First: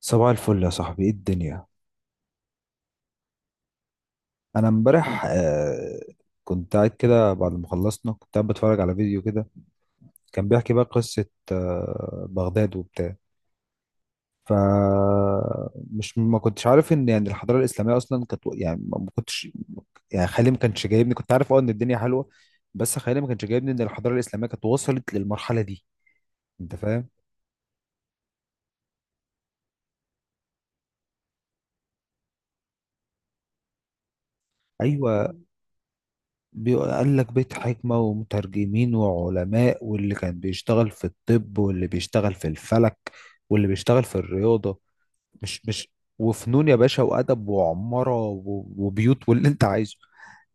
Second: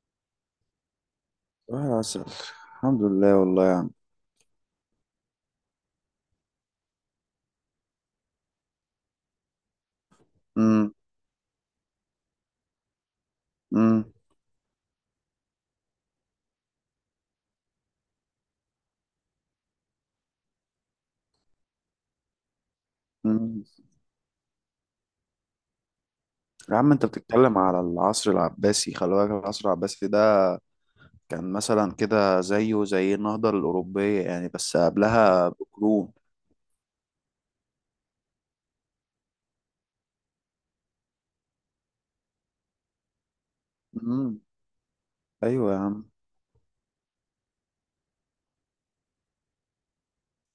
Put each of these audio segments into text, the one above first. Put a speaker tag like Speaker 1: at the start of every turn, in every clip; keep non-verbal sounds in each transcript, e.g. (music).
Speaker 1: صباح الفل يا صاحبي، ايه الدنيا؟
Speaker 2: صباح العسل. الحمد لله والله يا عم.
Speaker 1: انا امبارح كنت قاعد كده بعد ما خلصنا، كنت قاعد بتفرج على فيديو كده. كان بيحكي بقى
Speaker 2: امم.
Speaker 1: قصة بغداد وبتاع.
Speaker 2: امم.
Speaker 1: ف مش ما كنتش عارف ان يعني الحضارة الإسلامية اصلا كانت، يعني ما كنتش، يعني خيالي ما كانش جايبني. كنت عارف ان الدنيا حلوة، بس خيالي ما كانش
Speaker 2: أمم.
Speaker 1: جايبني ان الحضارة الإسلامية كانت وصلت للمرحلة دي. انت
Speaker 2: يا عم، انت
Speaker 1: فاهم؟
Speaker 2: بتتكلم على العصر العباسي. خلي بالك، العصر العباسي ده كان مثلا كده زيه زي النهضة الأوروبية يعني، بس
Speaker 1: ايوه،
Speaker 2: قبلها بقرون.
Speaker 1: بيقول لك بيت حكمة ومترجمين وعلماء، واللي كان بيشتغل في الطب، واللي بيشتغل في الفلك، واللي بيشتغل في
Speaker 2: امم.
Speaker 1: الرياضة. مش
Speaker 2: ايوه يا
Speaker 1: مش
Speaker 2: عم.
Speaker 1: وفنون يا باشا، وأدب وعمارة وبيوت واللي أنت عايزه.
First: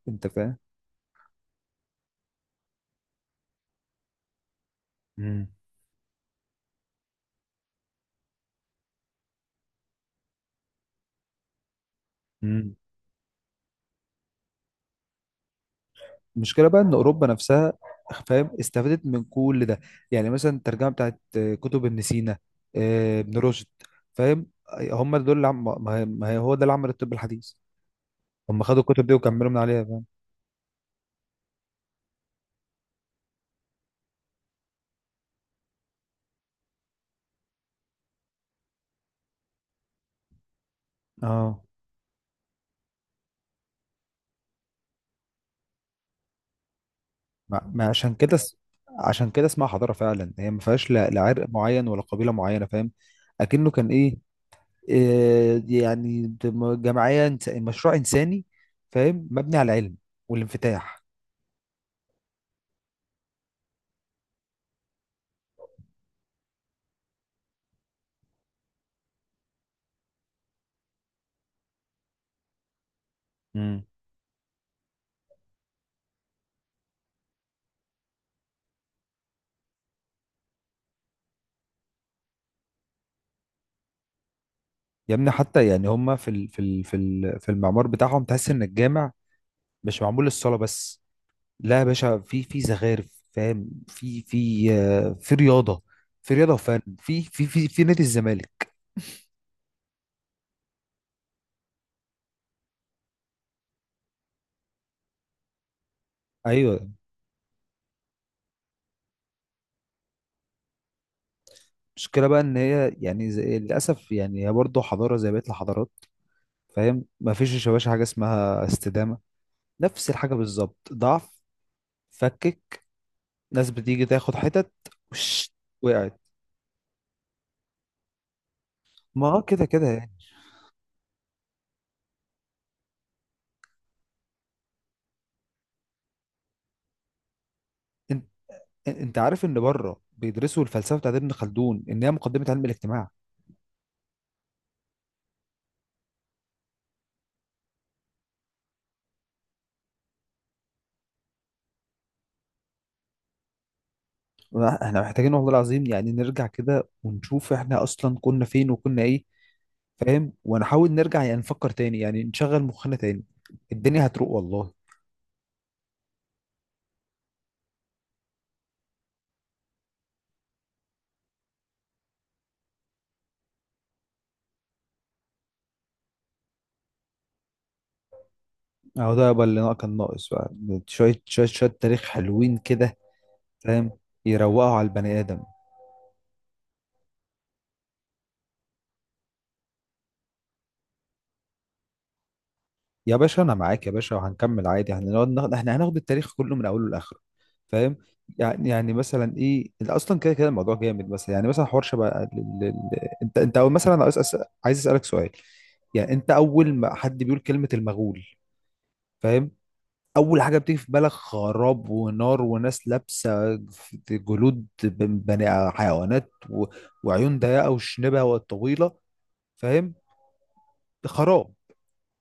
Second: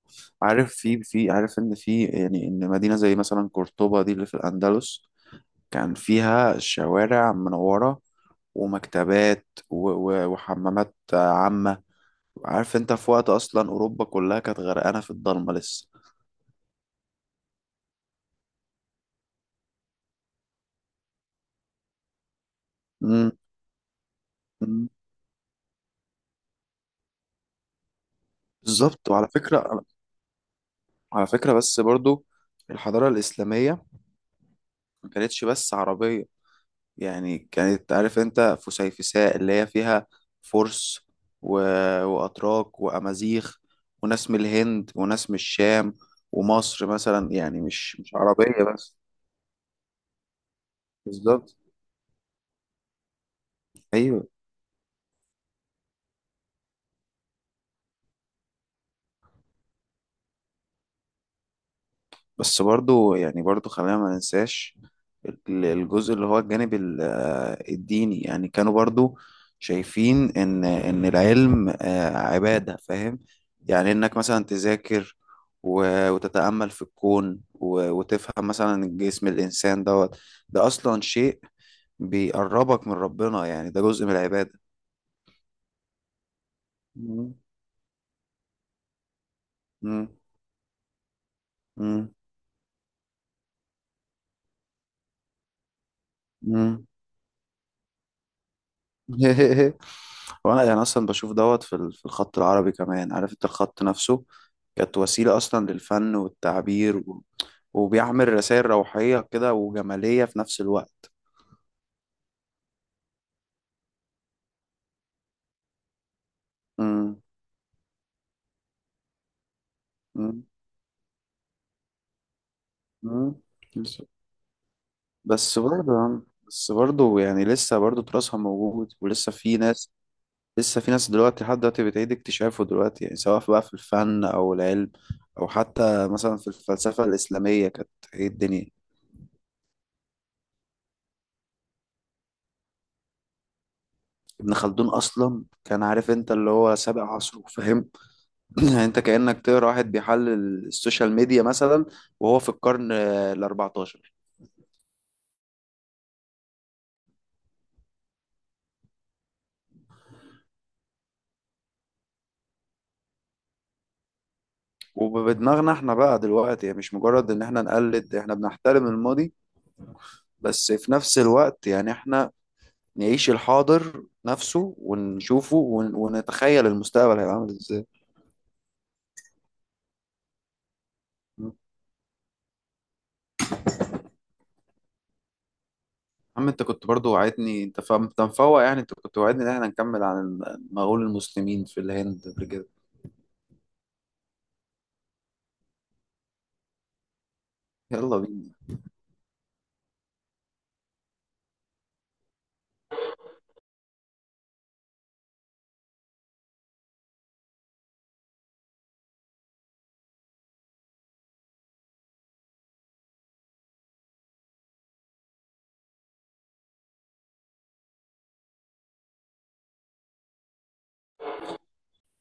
Speaker 1: أنت فاهم؟
Speaker 2: عارف في عارف ان في، يعني ان مدينة زي مثلا قرطبة دي اللي في الأندلس
Speaker 1: مم.
Speaker 2: كان فيها شوارع منورة، ومكتبات وحمامات عامة.
Speaker 1: مم.
Speaker 2: عارف انت، في وقت اصلا أوروبا كلها كانت غرقانة في الضلمة لسه.
Speaker 1: المشكلة بقى إن أوروبا نفسها، فاهم، استفادت من كل ده. يعني مثلا الترجمة بتاعت كتب ابن سينا، ابن رشد. فاهم؟
Speaker 2: مم.
Speaker 1: هم دول اللي ما هي ما هي- هو ده اللي عمل الطب الحديث. هم خدوا الكتب
Speaker 2: بالظبط،
Speaker 1: دي
Speaker 2: وعلى
Speaker 1: وكملوا من
Speaker 2: فكرة
Speaker 1: عليها، فاهم؟
Speaker 2: على فكرة بس برضو الحضارة الإسلامية ما كانتش بس عربية. يعني كانت، عارف أنت، فسيفساء اللي هي فيها فرس و...
Speaker 1: اه.
Speaker 2: وأتراك وأمازيغ، وناس من الهند وناس من الشام ومصر مثلا، يعني
Speaker 1: ما ما
Speaker 2: مش
Speaker 1: عشان كده اس-
Speaker 2: عربية بس.
Speaker 1: عشان كده اسمها حضارة فعلا، هي ما فيهاش لا لا عرق
Speaker 2: بالظبط.
Speaker 1: معين ولا قبيلة معينة، فاهم. اكنه كان ايه؟
Speaker 2: أيوه.
Speaker 1: إيه يعني، جمعية مشروع انساني، فاهم، مبني على العلم والانفتاح.
Speaker 2: بس برضو، يعني برضو خلينا ما ننساش الجزء اللي هو الجانب الديني. يعني كانوا برضو شايفين ان العلم عبادة، فاهم.
Speaker 1: امم.
Speaker 2: يعني انك مثلا تذاكر وتتأمل في الكون وتفهم مثلا جسم الإنسان دوت. ده أصلا شيء بيقربك من ربنا، يعني ده جزء من العبادة.
Speaker 1: يا ابني حتى يعني هما في ال في ال في
Speaker 2: مم.
Speaker 1: ال في المعمار بتاعهم تحس ان الجامع مش
Speaker 2: مم.
Speaker 1: معمول للصلاة بس. لا يا
Speaker 2: مم.
Speaker 1: باشا، في زخارف، فاهم، في رياضة، في رياضة وفن،
Speaker 2: مم.
Speaker 1: في نادي الزمالك.
Speaker 2: (laughs) وانا يعني اصلا بشوف دوت في في الخط العربي كمان. عارف انت، الخط نفسه كانت وسيله اصلا للفن
Speaker 1: ايوه.
Speaker 2: والتعبير وبيعمل رسائل روحيه كده وجماليه في نفس الوقت.
Speaker 1: المشكلة بقى إن هي يعني زي للأسف، يعني هي برضه حضارة زي بقية الحضارات، فاهم،
Speaker 2: مم.
Speaker 1: مفيش يا باشا حاجة اسمها استدامة. نفس الحاجة
Speaker 2: مم.
Speaker 1: بالظبط، ضعف، فكك،
Speaker 2: مم.
Speaker 1: ناس بتيجي
Speaker 2: بالظبط.
Speaker 1: تاخد حتت، وش،
Speaker 2: بس
Speaker 1: وقعت.
Speaker 2: برضه بس برضه يعني، لسه برضه تراثها موجود
Speaker 1: ما
Speaker 2: ولسه
Speaker 1: هو
Speaker 2: في
Speaker 1: كده كده
Speaker 2: ناس.
Speaker 1: يعني.
Speaker 2: لسه في ناس دلوقتي، لحد دلوقتي بتعيد اكتشافه دلوقتي، يعني سواء بقى في الفن او العلم، او حتى مثلا في الفلسفه الاسلاميه كانت
Speaker 1: انت,
Speaker 2: ايه الدنيا.
Speaker 1: انت عارف إن بره بيدرسوا الفلسفة بتاعت ابن خلدون إن هي مقدمة علم الاجتماع.
Speaker 2: ابن خلدون اصلا، كان عارف انت اللي هو سابق عصره، فاهم. (clears throat) يعني انت كأنك تقرا واحد بيحلل السوشيال ميديا مثلا، وهو في القرن ال 14.
Speaker 1: احنا محتاجين والله العظيم يعني نرجع كده ونشوف احنا أصلا كنا فين وكنا إيه، فاهم، ونحاول نرجع يعني نفكر تاني، يعني نشغل مخنا تاني. الدنيا هتروق والله.
Speaker 2: وبدماغنا احنا بقى دلوقتي، يعني مش مجرد ان احنا نقلد، احنا بنحترم الماضي، بس في نفس الوقت يعني احنا نعيش الحاضر نفسه ونشوفه ونتخيل المستقبل هيبقى عامل ازاي.
Speaker 1: اهو ده بقى اللي كان ناقص بقى، شوية شوية
Speaker 2: يا
Speaker 1: شوية تاريخ حلوين كده، فاهم، يروقوا على البني آدم.
Speaker 2: عم، انت كنت برضو وعدتني، انت فاهم، انت مفوق. يعني انت كنت وعدتني ان احنا نكمل عن المغول المسلمين في الهند قبل كده.
Speaker 1: يا باشا أنا معاك يا باشا، وهنكمل عادي، هنقعد ناخد، احنا هناخد التاريخ كله من أوله لآخره، فاهم.
Speaker 2: يلا بينا.
Speaker 1: يعني مثلا إيه اللي أصلا كده كده الموضوع جامد، مثلا يعني مثلا حوار شبه أنت أول، مثلا عايز عايز أسألك سؤال. يعني أنت أول ما حد بيقول كلمة المغول، فاهم، اول حاجه بتيجي في بالك خراب ونار وناس لابسه جلود بني حيوانات، و... وعيون ضيقه وشنبه وطويله، فاهم. خراب.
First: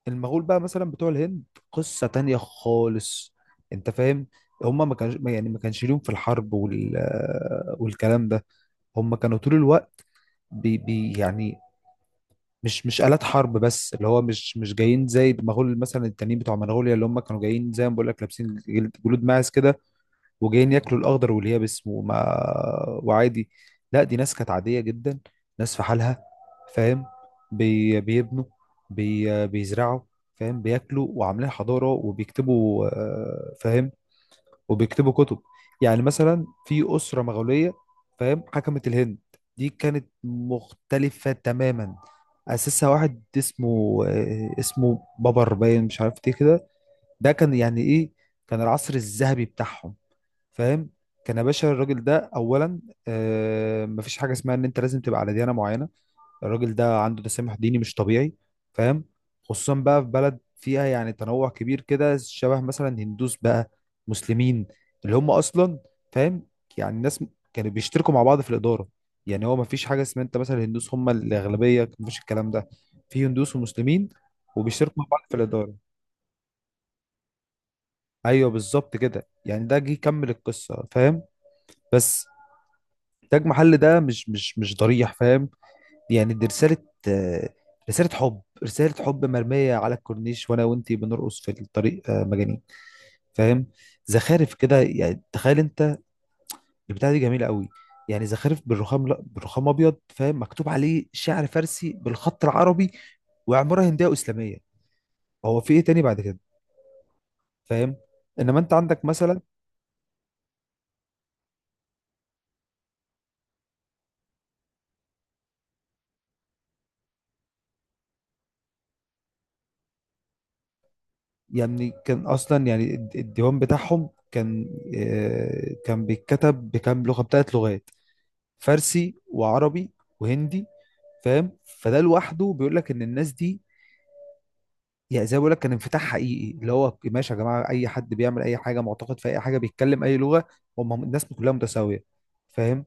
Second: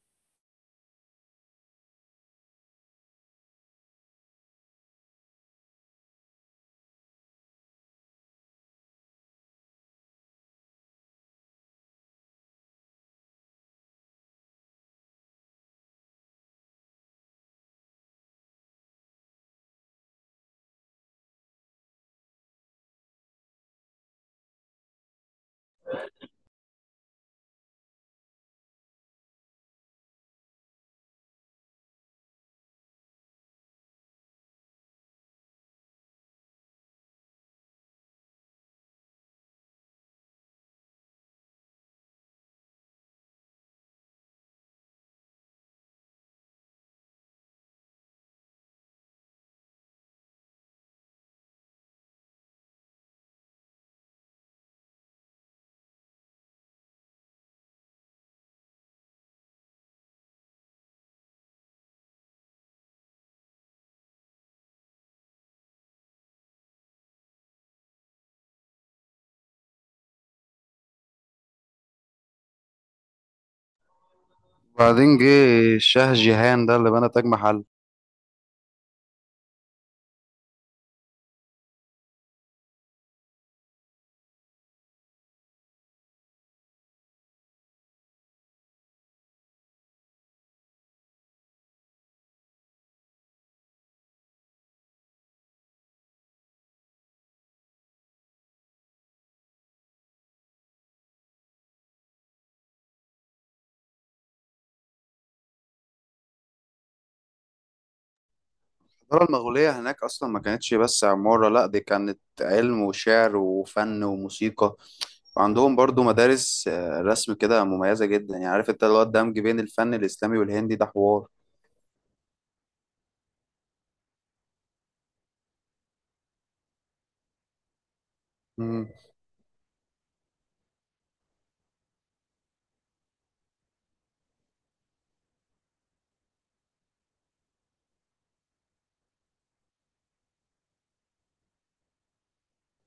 Speaker 1: المغول بقى مثلا بتوع الهند، قصه تانية خالص، انت فاهم. هم ما كانش يعني ما كانش ليهم في الحرب وال... والكلام ده. هم كانوا طول الوقت بي... بي يعني مش آلات حرب بس، اللي هو مش جايين زي المغول مثلا التانيين بتوع منغوليا، اللي هم كانوا جايين زي ما بقول لك، لابسين جلود ماعز كده، وجايين ياكلوا الاخضر واليابس وما، وعادي. لا، دي ناس كانت عاديه جدا، ناس في حالها، فاهم. بيبنوا، بيزرعوا، فاهم، بياكلوا وعاملين حضاره وبيكتبوا، فاهم، وبيكتبوا كتب. يعني مثلا في اسره مغوليه، فاهم، حكمت الهند، دي كانت مختلفه تماما. اسسها واحد اسمه بابر باين، مش عارف ايه كده. ده كان يعني ايه؟ كان العصر الذهبي بتاعهم، فاهم. كان يا باشا الراجل ده اولا، مفيش حاجه اسمها ان انت لازم تبقى على ديانه معينه. الراجل ده عنده تسامح ديني مش طبيعي، فاهم، خصوصا بقى في بلد فيها يعني تنوع كبير كده شبه، مثلا هندوس بقى، مسلمين، اللي هم اصلا، فاهم. يعني الناس كانوا بيشتركوا مع بعض في الاداره. يعني هو مفيش حاجه اسمها انت مثلا هندوس هم الاغلبيه، مفيش الكلام ده، في هندوس ومسلمين وبيشتركوا مع
Speaker 2: وبعدين
Speaker 1: بعض
Speaker 2: جه
Speaker 1: في الاداره.
Speaker 2: الشاه جيهان ده اللي بنى تاج محل.
Speaker 1: ايوه بالظبط كده، يعني ده جه يكمل القصه، فاهم. بس تاج محل ده مش ضريح، فاهم. يعني دي رسالة، آه، رسالة حب، رسالة حب مرمية على الكورنيش وانا وانتي بنرقص في الطريق، مجانين، فاهم. زخارف كده، يعني تخيل انت، البتاعة دي جميلة قوي، يعني زخارف بالرخام، لا بالرخام ابيض، فاهم، مكتوب عليه شعر فارسي بالخط العربي، وعمارة هندية واسلامية. هو في ايه تاني بعد كده، فاهم؟ انما انت عندك
Speaker 2: الحضارة
Speaker 1: مثلا،
Speaker 2: المغولية هناك أصلا ما كانتش بس عمارة، لأ دي كانت علم وشعر وفن وموسيقى. وعندهم برضو مدارس رسم كده مميزة جدا. يعني عارف انت، اللي هو الدمج بين الفن الإسلامي والهندي ده حوار.
Speaker 1: يعني كان اصلا يعني الديوان بتاعهم كان، كان بيتكتب بكام لغة، بتلات لغات،
Speaker 2: مم.
Speaker 1: فارسي وعربي وهندي، فاهم. فده لوحده بيقول لك ان الناس دي، يعني زي ما بقول لك، كان انفتاح حقيقي، اللي هو ماشي يا جماعه، اي حد بيعمل اي حاجه، معتقد في اي حاجه، بيتكلم اي لغه، هم الناس كلها متساويه، فاهم.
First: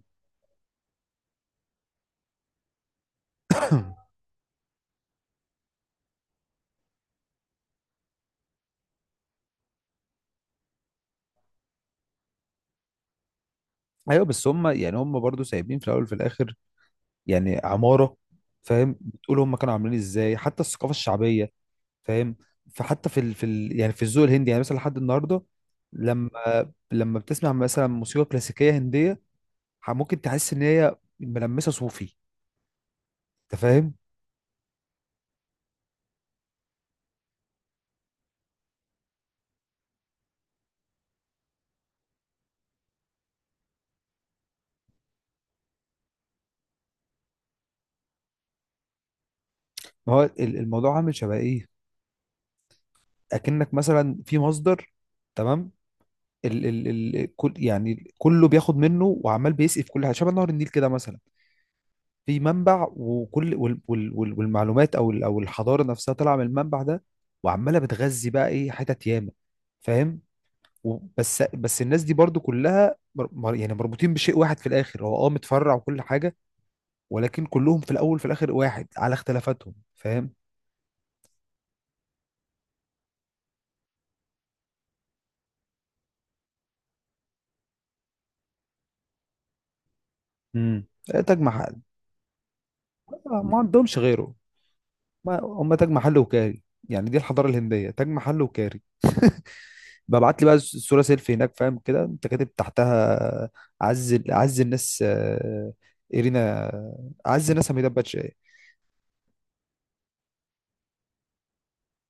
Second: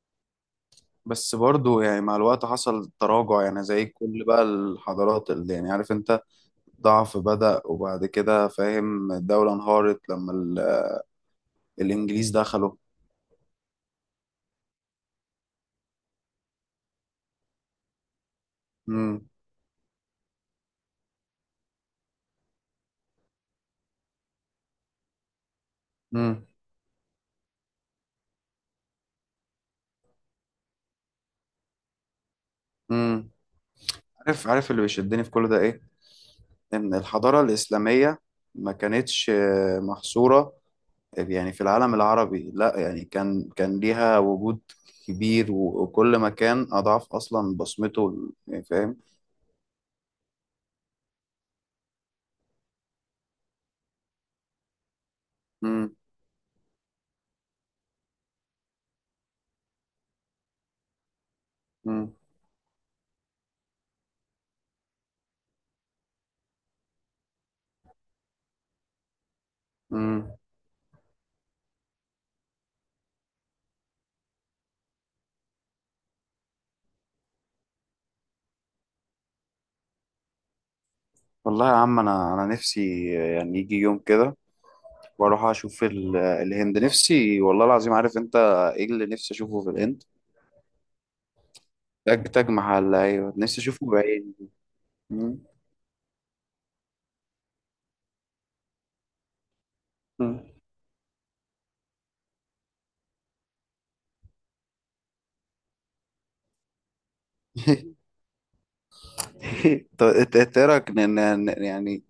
Speaker 2: بس برضو يعني مع الوقت حصل تراجع، يعني زي
Speaker 1: (coughs) (clears throat)
Speaker 2: كل بقى الحضارات، اللي يعني عارف انت، ضعف بدأ، وبعد كده فاهم الدولة انهارت لما الإنجليز دخلوا.
Speaker 1: ايوه، بس هم يعني هم برضو سايبين في الاول وفي الاخر، يعني عماره، فاهم،
Speaker 2: مم.
Speaker 1: بتقول هم كانوا عاملين ازاي، حتى الثقافه الشعبيه، فاهم. فحتى يعني في الذوق الهندي، يعني مثلا لحد النهارده،
Speaker 2: مم.
Speaker 1: لما، لما بتسمع مثلا موسيقى كلاسيكيه هنديه، ممكن تحس ان هي ملمسه صوفي،
Speaker 2: مم.
Speaker 1: انت فاهم.
Speaker 2: عارف اللي بيشدني في كل ده ايه. ان الحضارة الإسلامية ما كانتش محصورة، يعني في العالم العربي، لا، يعني كان ليها وجود كبير وكل مكان أضعاف أصلا بصمته، يعني فاهم.
Speaker 1: ما هو الموضوع عامل شبه ايه، اكنك مثلا في مصدر، تمام،
Speaker 2: مم.
Speaker 1: ال ال ال كل، يعني كله بياخد منه، وعمال بيسقي في كل حاجه، شبه نهر النيل كده مثلا.
Speaker 2: مم.
Speaker 1: في منبع، وكل والمعلومات او او الحضاره نفسها طالعه من المنبع ده، وعماله بتغذي بقى ايه حتت ياما، فاهم.
Speaker 2: مم.
Speaker 1: بس الناس دي برضو كلها يعني مربوطين بشيء واحد في الاخر، هو متفرع وكل حاجه، ولكن كلهم في الاول في الاخر واحد على اختلافاتهم، فاهم.
Speaker 2: والله يا عم، أنا نفسي يعني يجي يوم كده وأروح أشوف الهند. نفسي والله العظيم، عارف أنت إيه اللي نفسي أشوفه في الهند.
Speaker 1: امم تاج محل.
Speaker 2: تاج محل، أيوه
Speaker 1: ما
Speaker 2: نفسي أشوفه
Speaker 1: عندهمش غيره.
Speaker 2: بعيني. مم.
Speaker 1: ما هم تاج محل وكاري، يعني دي الحضاره الهنديه، تاج محل وكاري. ببعت
Speaker 2: مم.
Speaker 1: لي بقى الصوره سيلفي هناك، فاهم كده، انت كاتب تحتها عز الناس، ايرينا، عز الناس حميدة
Speaker 2: (laughs)
Speaker 1: باتشاي.
Speaker 2: (laughs) طب انت ايه رايك، ن- ن- ن- يعني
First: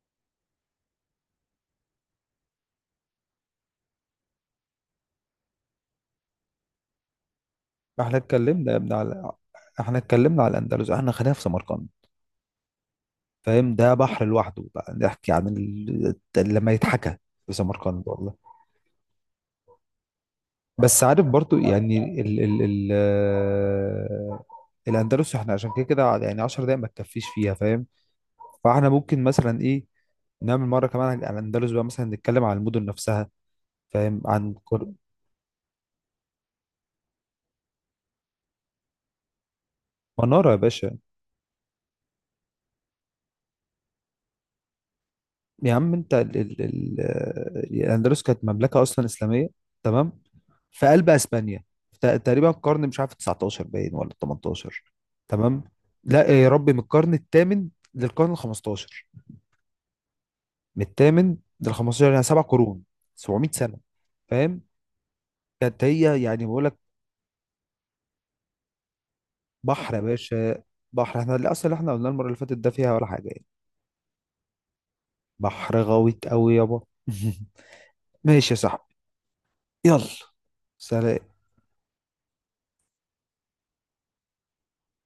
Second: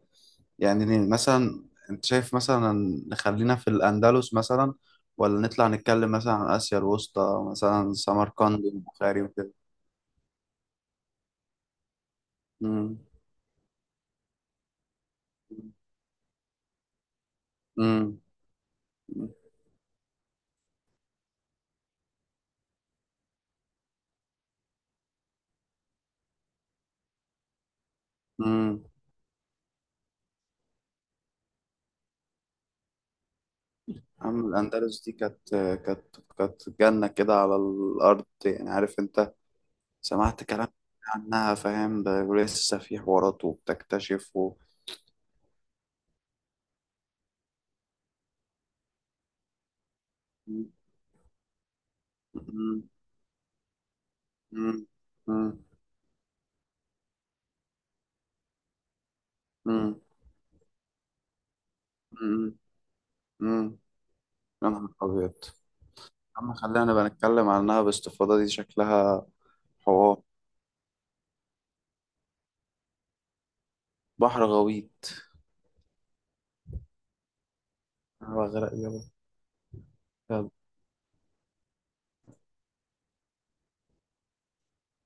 Speaker 2: يعني ن- مثلا، انت شايف مثلا نخلينا في الاندلس مثلا، ولا نطلع نتكلم مثلا عن اسيا الوسطى، مثلا
Speaker 1: احنا
Speaker 2: سمرقند
Speaker 1: اتكلمنا يا ابني
Speaker 2: والبخاري
Speaker 1: على،
Speaker 2: وكده.
Speaker 1: احنا اتكلمنا على الاندلس، احنا خلينا في سمرقند،
Speaker 2: امم.
Speaker 1: فاهم. ده بحر لوحده بقى، نحكي عن ال... لما يتحكى في سمرقند
Speaker 2: امم.
Speaker 1: والله. بس عارف برضو، يعني ال ال ال آه، الاندلس احنا عشان كده كده يعني 10 دقايق ما تكفيش فيها، فاهم.
Speaker 2: امم.
Speaker 1: فاحنا ممكن مثلا ايه، نعمل مره كمان عن الاندلس بقى، مثلا نتكلم عن المدن نفسها، فاهم،
Speaker 2: عم
Speaker 1: عن
Speaker 2: الاندلس دي كانت، كانت جنه كده على الارض. يعني عارف انت، سمعت
Speaker 1: مناره يا
Speaker 2: كلام
Speaker 1: باشا.
Speaker 2: عنها، فاهم، ده ولسه في حوارات وبتكتشف
Speaker 1: يا عم انت ال ال ال آه، الاندلس كانت مملكه اصلا اسلاميه، تمام،
Speaker 2: مم.
Speaker 1: في قلب اسبانيا. تقريبا
Speaker 2: مم.
Speaker 1: القرن مش عارف 19 باين ولا
Speaker 2: مم.
Speaker 1: 18، تمام. لا يا ربي، من القرن الثامن للقرن ال 15،
Speaker 2: مم.
Speaker 1: من الثامن لل 15، يعني سبع
Speaker 2: مم.
Speaker 1: قرون 700
Speaker 2: مم.
Speaker 1: سنه، فاهم.
Speaker 2: يا نهار أبيض. يا
Speaker 1: كانت هي يعني،
Speaker 2: عم،
Speaker 1: بقول لك،
Speaker 2: خلينا بقى نتكلم عنها باستفاضة، دي شكلها
Speaker 1: بحر يا
Speaker 2: حوار.
Speaker 1: باشا. بحر، احنا الاصل اللي احنا قلنا المره اللي فاتت ده فيها ولا حاجه يعني.
Speaker 2: بحر غويط.
Speaker 1: بحر غويط قوي يابا. (laughs)
Speaker 2: أنا
Speaker 1: ماشي يا
Speaker 2: بغرق
Speaker 1: صاحبي.
Speaker 2: يابا.
Speaker 1: يلا.
Speaker 2: يلا.
Speaker 1: سلام.